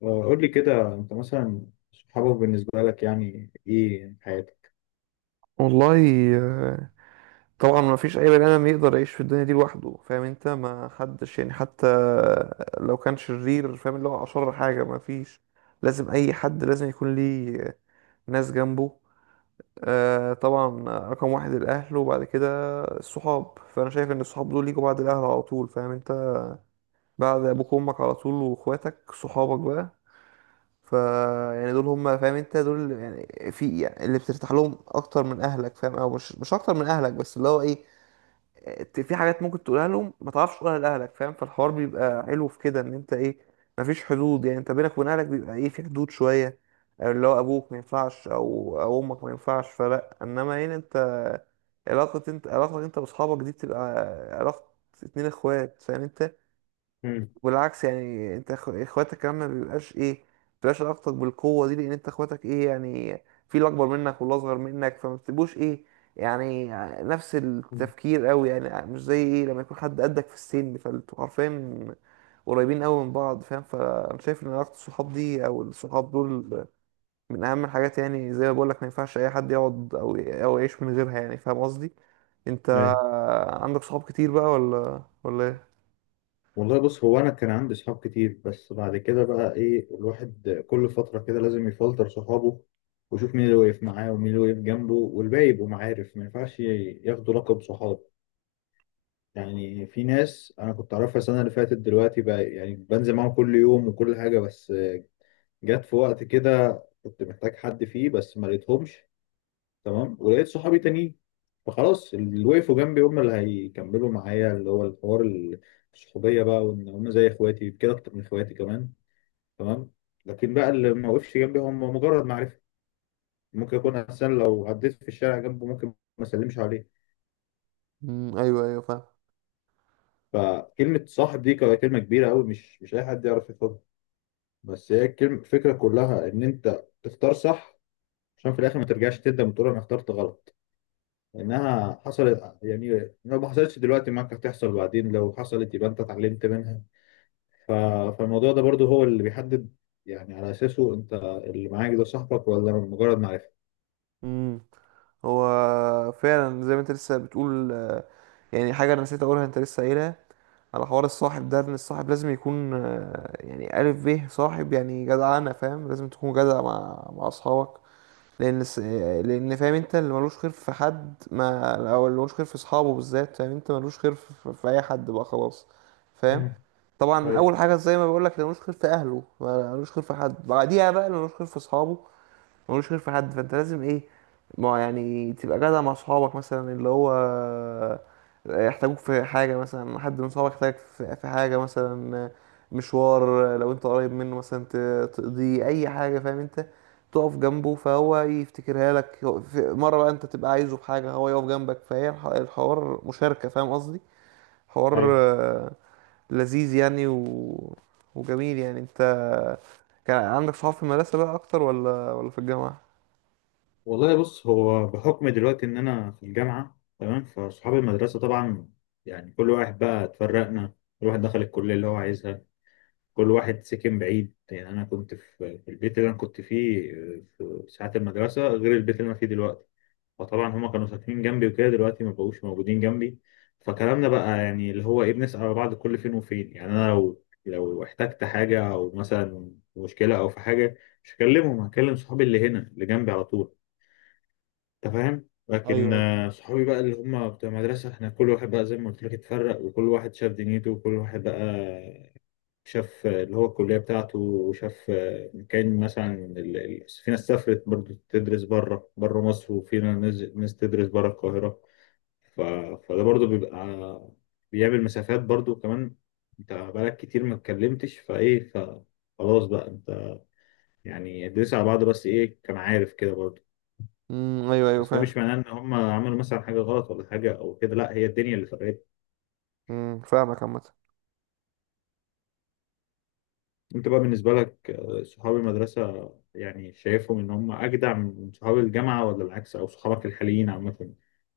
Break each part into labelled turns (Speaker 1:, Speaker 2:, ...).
Speaker 1: قول لي كده، انت مثلا صحابك بالنسبة لك يعني ايه في حياتك؟
Speaker 2: والله، آه، طبعا ما فيش اي بني ادم يقدر يعيش في الدنيا دي لوحده. فاهم انت؟ ما حدش، يعني حتى لو كان شرير، فاهم، اللي هو اشر حاجه، ما فيش. لازم اي حد لازم يكون ليه ناس جنبه. طبعا، رقم واحد الاهل، وبعد كده الصحاب. فانا شايف ان الصحاب دول يجوا بعد الاهل على طول، فاهم انت؟ بعد ابوك وامك على طول، واخواتك صحابك بقى. ف يعني دول هم، فاهم انت؟ دول يعني في، يعني اللي بترتاح لهم اكتر من اهلك، فاهم؟ او مش اكتر من اهلك، بس اللي هو ايه، في حاجات ممكن تقولها لهم ما تعرفش تقولها لاهلك، فاهم؟ فالحوار بيبقى حلو في كده، ان انت ايه، مفيش حدود. يعني انت بينك وبين اهلك بيبقى ايه، في حدود شويه. اللي هو ابوك ما ينفعش، او امك ما ينفعش فلا. انما هنا انت، انت علاقتك انت واصحابك دي بتبقى علاقه اتنين اخوات، فاهم انت؟
Speaker 1: مم.
Speaker 2: والعكس، يعني انت اخواتك كمان ما بيبقاش ايه، ما بتبقاش علاقتك بالقوه دي، لان انت اخواتك ايه، يعني في اللي اكبر منك واللي اصغر منك، فما بتبقوش ايه، يعني نفس
Speaker 1: مم.
Speaker 2: التفكير قوي، يعني مش زي ايه لما يكون حد قدك في السن، فانتوا عارفين قريبين قوي من بعض، فاهم. فانا شايف ان علاقه الصحاب دي، او الصحاب دول، من اهم الحاجات. يعني زي ما بقول لك، ما ينفعش اي حد يقعد او يعيش من غيرها، يعني فاهم قصدي. انت
Speaker 1: ايوه.
Speaker 2: عندك صحاب كتير بقى ولا ايه؟
Speaker 1: والله، بص هو انا كان عندي صحاب كتير، بس بعد كده بقى ايه الواحد كل فترة كده لازم يفلتر صحابه، ويشوف مين اللي واقف معاه ومين اللي واقف جنبه، والباقي يبقوا معارف ما ينفعش ياخدوا لقب صحاب. يعني في ناس انا كنت اعرفها السنة اللي فاتت، دلوقتي بقى يعني بنزل معاهم كل يوم وكل حاجة. بس جت في وقت كده كنت محتاج حد فيه، بس ما لقيتهمش. تمام. ولقيت صحابي تانيين، فخلاص اللي وقفوا جنبي هم اللي هيكملوا معايا اللي هو الحوار الصحوبية بقى، وإن هم زي إخواتي كده، أكتر من إخواتي كمان. تمام. لكن بقى اللي ما وقفش جنبي هم مجرد معرفة. ممكن يكون أحسن لو عديت في الشارع جنبه ممكن ما أسلمش عليه.
Speaker 2: امم، ايوه ايوه، فاهم.
Speaker 1: فكلمة صاحب دي كلمة كبيرة أوي، مش أي حد يعرف ياخدها. بس هي الكلمة، الفكرة كلها إن أنت تختار صح، عشان في الآخر ما ترجعش تندم وتقول أنا اخترت غلط. انها حصلت يعني، لو ما حصلتش دلوقتي معاك هتحصل بعدين، لو حصلت يبقى انت اتعلمت منها. ف... فالموضوع ده برضو هو اللي بيحدد، يعني على اساسه انت اللي معاك ده صاحبك، ولا مجرد معرفة.
Speaker 2: مم. هو فعلا زي ما انت لسه بتقول، يعني حاجة انا نسيت اقولها انت لسه قايلها، على حوار الصاحب ده، ان الصاحب لازم يكون، يعني ألف به صاحب، يعني جدعانة فاهم، لازم تكون جدع مع اصحابك. لان الس- آه، لان فاهم انت اللي ملوش خير في حد ما، او اللي ملوش خير في اصحابه بالذات، فاهم انت ملوش خير في اي حد بقى خلاص، فاهم.
Speaker 1: مم.
Speaker 2: طبعا
Speaker 1: ايوه،
Speaker 2: اول حاجه زي ما بقول لك، اللي ملوش خير في اهله ملوش خير في حد، بعديها بقى اللي ملوش خير في اصحابه ملوش خير في حد. فانت لازم ايه، ما يعني تبقى جدع مع صحابك، مثلا اللي هو يحتاجوك في حاجة، مثلا حد من صحابك يحتاجك في حاجة، مثلا مشوار، لو انت قريب منه مثلا تقضي اي حاجة، فاهم انت، تقف جنبه فهو يفتكرها لك. في مرة بقى انت تبقى عايزه في حاجة، هو يقف جنبك. فهي الحوار مشاركة، فاهم قصدي؟ حوار
Speaker 1: ايوه.
Speaker 2: لذيذ يعني، وجميل يعني. انت كان عندك صحاب في المدرسة بقى اكتر ولا في الجامعة؟
Speaker 1: والله، بص هو بحكم دلوقتي ان انا في الجامعة. تمام. فصحاب المدرسة طبعا يعني كل واحد بقى اتفرقنا، كل واحد دخل الكلية اللي هو عايزها، كل واحد سكن بعيد. يعني انا كنت في البيت اللي انا كنت فيه في ساعات المدرسة غير البيت اللي انا فيه دلوقتي. فطبعا هما كانوا ساكنين جنبي وكده، دلوقتي ما بقوش موجودين جنبي. فكلامنا بقى يعني اللي هو ايه بنسأل على بعض كل فين وفين. يعني انا لو احتجت حاجة او مثلا مشكلة او في حاجة، مش هكلمهم، هكلم صحابي اللي هنا اللي جنبي على طول. انت فاهم.
Speaker 2: ايوه
Speaker 1: لكن
Speaker 2: ايوه.
Speaker 1: صحابي بقى اللي هم بتوع المدرسة، احنا كل واحد بقى زي ما قلت لك اتفرق، وكل واحد شاف دنيته، وكل واحد بقى شاف اللي هو الكلية بتاعته، وشاف كان مثلا في ناس سافرت برضه تدرس بره مصر، وفي ناس تدرس بره القاهرة. ف... فده برضو بيبقى بيعمل مسافات برضو كمان. انت بقالك كتير ما اتكلمتش. فايه، فخلاص بقى انت يعني ادرس على بعض، بس ايه كان عارف كده برضو.
Speaker 2: امم، ايوه ايوه
Speaker 1: بس ده
Speaker 2: فعلا.
Speaker 1: مش معناه ان هم عملوا مثلا حاجه غلط ولا حاجه او كده، لا هي الدنيا اللي فرقت.
Speaker 2: امم، فاهمك عامه.
Speaker 1: انت بقى بالنسبه لك، صحاب المدرسه يعني شايفهم ان هم اجدع من صحاب الجامعه ولا العكس، او صحابك الحاليين عامه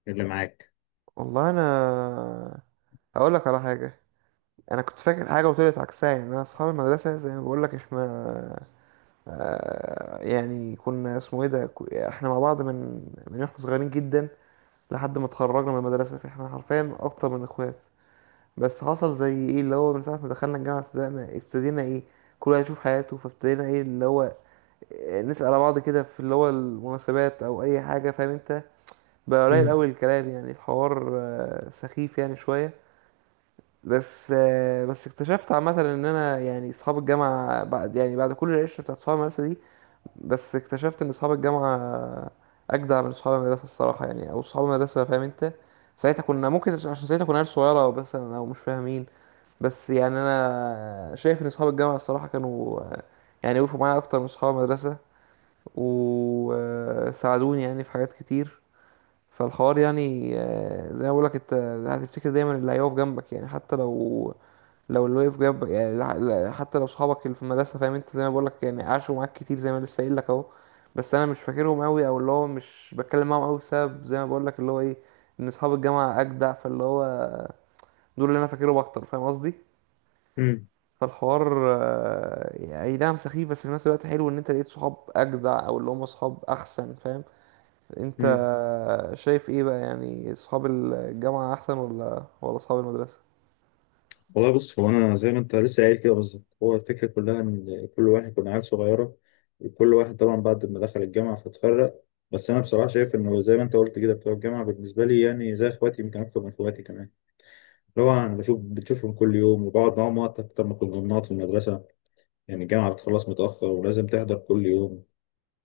Speaker 1: اللي معاك؟
Speaker 2: والله انا هقول لك على حاجه. انا كنت فاكر حاجه وطلعت عكسها. يعني انا اصحاب المدرسه زي ما بقول لك، احنا يعني كنا اسمه ايه ده، احنا مع بعض من احنا صغيرين جدا، لحد ما اتخرجنا من المدرسه. فاحنا حرفيا اكتر من اخوات. بس حصل زي ايه، اللي هو من ساعه ما دخلنا الجامعه، ابتدينا ايه، كل واحد يشوف حياته. فابتدينا ايه اللي هو نسأل على بعض كده في اللي هو المناسبات او اي حاجه، فاهم انت. بقى قليل
Speaker 1: مم.
Speaker 2: قوي الكلام، يعني الحوار سخيف يعني شوية. بس اكتشفت عامة ان انا يعني اصحاب الجامعة، بعد كل العشرة بتاعت اصحاب المدرسة دي، بس اكتشفت ان اصحاب الجامعة اجدع من اصحاب المدرسة الصراحة يعني. او اصحاب المدرسة فاهم انت، ساعتها كنا ممكن، عشان ساعتها كنا عيال صغيرة او بس، او مش فاهمين. بس يعني انا شايف ان اصحاب الجامعة الصراحة كانوا يعني وقفوا معايا اكتر من اصحاب المدرسة، وساعدوني يعني في حاجات كتير. فالحوار يعني زي ما بقول لك، انت هتفتكر دايما اللي هيقف جنبك. يعني حتى لو اللي واقف جنبك يعني، حتى لو صحابك اللي في المدرسه، فاهم انت، زي ما بقول لك، يعني عاشوا معاك كتير، زي ما لسه قايل لك اهو. بس انا مش فاكرهم قوي، او اللي هو مش بتكلم معاهم قوي، بسبب زي ما بقول لك اللي هو ايه، ان اصحاب الجامعه اجدع، فاللي هو دول اللي انا فاكرهم اكتر، فاهم قصدي.
Speaker 1: مم.
Speaker 2: فالحوار يعني اي نعم سخيف، بس في نفس الوقت حلو، ان انت لقيت صحاب اجدع، او اللي هم صحاب احسن، فاهم. انت
Speaker 1: مم.
Speaker 2: شايف ايه بقى، يعني اصحاب الجامعة احسن ولا اصحاب المدرسة؟
Speaker 1: والله، بص هو انا زي ما انت لسه قايل كده بالظبط، هو الفكره كلها ان كل واحد كنا عيال صغيره، وكل واحد طبعا بعد ما دخل الجامعه فاتفرق. بس انا بصراحه شايف انه زي ما انت قلت كده، بتوع الجامعه بالنسبه لي يعني زي اخواتي، يمكن اكتر من اخواتي كمان. اللي هو انا بشوف بتشوفهم كل يوم وبقعد معاهم وقت اكتر ما كنا بنقعد في المدرسه. يعني الجامعه بتخلص متاخر ولازم تحضر كل يوم،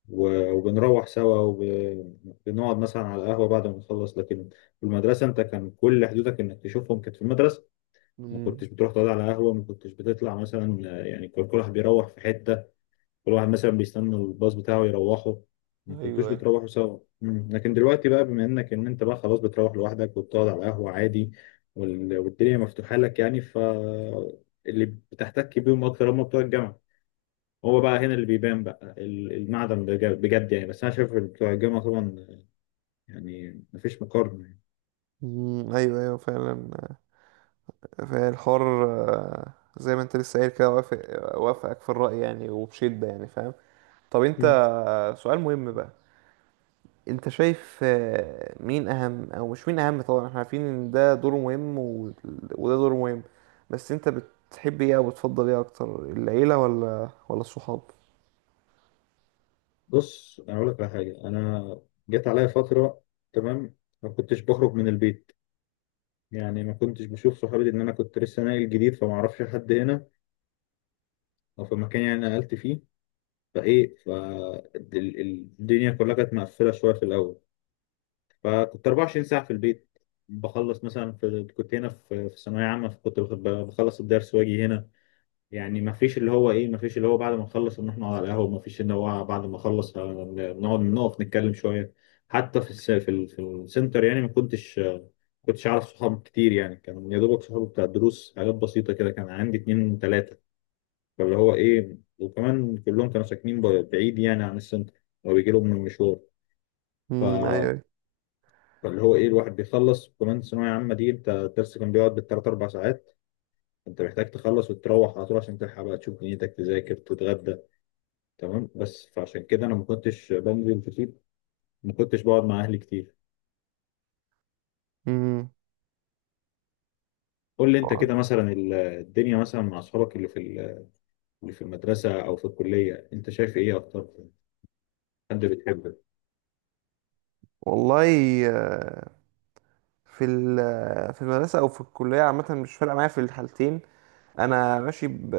Speaker 1: وبنروح سوا، وبنقعد مثلا على القهوه بعد ما نخلص. لكن في المدرسه انت كان كل حدودك انك تشوفهم كانت في المدرسه. ما
Speaker 2: امم،
Speaker 1: كنتش بتروح تقعد على قهوة، ما كنتش بتطلع مثلا، يعني كل واحد بيروح في حتة، كل واحد مثلا بيستنى الباص بتاعه يروحه، ما
Speaker 2: ايوه
Speaker 1: كنتوش
Speaker 2: ايوه.
Speaker 1: بتروحوا سوا. مم. لكن دلوقتي بقى، بما ان انت بقى خلاص بتروح لوحدك وبتقعد على قهوة عادي، والدنيا مفتوحة لك يعني. اللي بتحتك بيهم اكتر هم بتوع الجامعة. هو بقى هنا اللي بيبان بقى المعدن بجد يعني. بس انا شايف إن بتوع الجامعة طبعا، يعني مفيش مقارنة.
Speaker 2: مم، ايوه ايوه فعلا. فعلا الحوار زي ما انت لسه قايل كده، وافقك في الرأي يعني، وبشدة يعني، فاهم. طب انت
Speaker 1: يعني.
Speaker 2: سؤال مهم بقى. انت شايف مين اهم، او مش مين اهم، طبعا احنا عارفين ان ده دوره مهم، وده دوره مهم، بس انت بتحب ايه، او بتفضل ايه اكتر، العيلة ولا الصحاب؟
Speaker 1: بص، انا اقول لك على حاجه. انا جت عليا فتره. تمام. ما كنتش بخرج من البيت، يعني ما كنتش بشوف صحابي، لان انا كنت لسه ناقل جديد، فما اعرفش حد هنا، او في مكان يعني أنا نقلت فيه. فايه، فالدنيا كلها كانت مقفله شويه في الاول. فكنت 24 ساعه في البيت. بخلص مثلا، في كنت هنا في ثانويه عامه، فكنت بخلص الدرس واجي هنا. يعني ما فيش اللي هو ايه، ما فيش اللي هو بعد ما نخلص نروح نقعد على القهوه، ما فيش اللي هو بعد ما اخلص نقعد نقف نتكلم شويه. حتى في في السنتر، يعني ما كنتش اعرف صحاب كتير. يعني كان يا دوبك صحابي بتاع الدروس، حاجات بسيطه كده، كان عندي اتنين تلاته. فاللي هو ايه، وكمان كلهم كانوا ساكنين بعيد يعني عن السنتر، وبيجي لهم من المشوار.
Speaker 2: امم،
Speaker 1: ف...
Speaker 2: ايوه
Speaker 1: فاللي هو ايه الواحد بيخلص، وكمان ثانويه عامه دي انت الدرس كان بيقعد بالثلاث اربع ساعات. انت محتاج تخلص وتروح على طول عشان تلحق بقى تشوف دنيتك، تذاكر، تتغدى. تمام. بس فعشان كده انا ما كنتش بنزل كتير، ما كنتش بقعد مع اهلي كتير.
Speaker 2: ايوه.
Speaker 1: قول لي انت
Speaker 2: آه،
Speaker 1: كده مثلا، الدنيا مثلا مع اصحابك اللي في اللي في المدرسه او في الكليه، انت شايف ايه اكتر؟ حد بتحبه؟
Speaker 2: والله، آه، في في المدرسة أو في الكلية عامة، مش فارقة معايا في الحالتين. أنا ماشي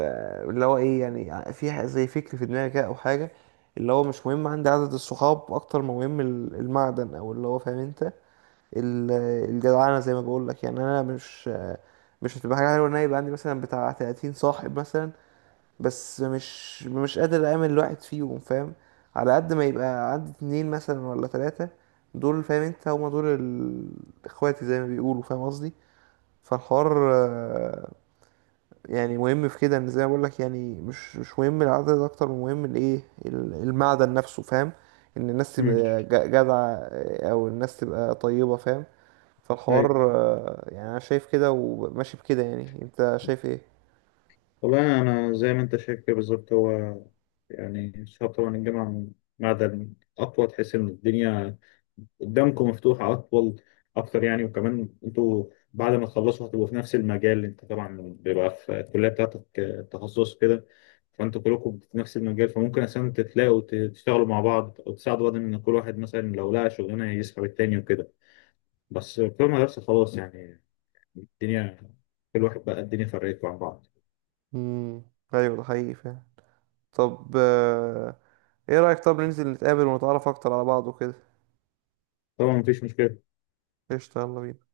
Speaker 2: اللي هو إيه، يعني في زي فكر في دماغي كده أو حاجة، اللي هو مش مهم عندي عدد الصحاب، أكتر ما مهم المعدن، أو اللي هو فاهم أنت الجدعنة، زي ما بقول لك. يعني أنا مش هتبقى حاجة حلوة إن أنا يبقى عندي مثلا بتاع 30 صاحب مثلا، بس مش قادر اعمل الواحد فيهم، فاهم. على قد ما يبقى عندي اتنين مثلا ولا تلاتة، دول فاهم انت، هما دول اخواتي زي ما بيقولوا، فاهم قصدي. فالحوار يعني مهم في كده، ان زي ما بقول لك، يعني مش مهم العدد، اكتر من مهم المعدن نفسه، فاهم. ان الناس
Speaker 1: امم
Speaker 2: تبقى جدعة، او الناس تبقى طيبة، فاهم. فالحوار يعني انا شايف كده وماشي بكده، يعني انت شايف ايه؟
Speaker 1: والله، أنا زي ما أنت شايف كده بالظبط، هو يعني شاطر طبعا الجامعة، معدن أقوى، تحس إن الدنيا قدامكم مفتوحة أطول أكتر يعني، وكمان أنتوا بعد ما تخلصوا هتبقوا في نفس المجال. أنت طبعا بيبقى في الكلية بتاعتك تخصص كده. فأنتوا كلكم في نفس المجال، فممكن أساسا تتلاقوا تشتغلوا مع بعض أو تساعدوا بعض، إن كل واحد مثلا لو لقى شغلانة يسحب التاني وكده. بس في المدرسة خلاص يعني، الدنيا، كل واحد بقى الدنيا فرقته عن بعض.
Speaker 2: مم. ايوه، ده حقيقي فاهم. طب ايه رأيك، طب ننزل نتقابل ونتعرف اكتر على بعض وكده؟
Speaker 1: طبعا مفيش مشكلة.
Speaker 2: قشطة، يلا بينا.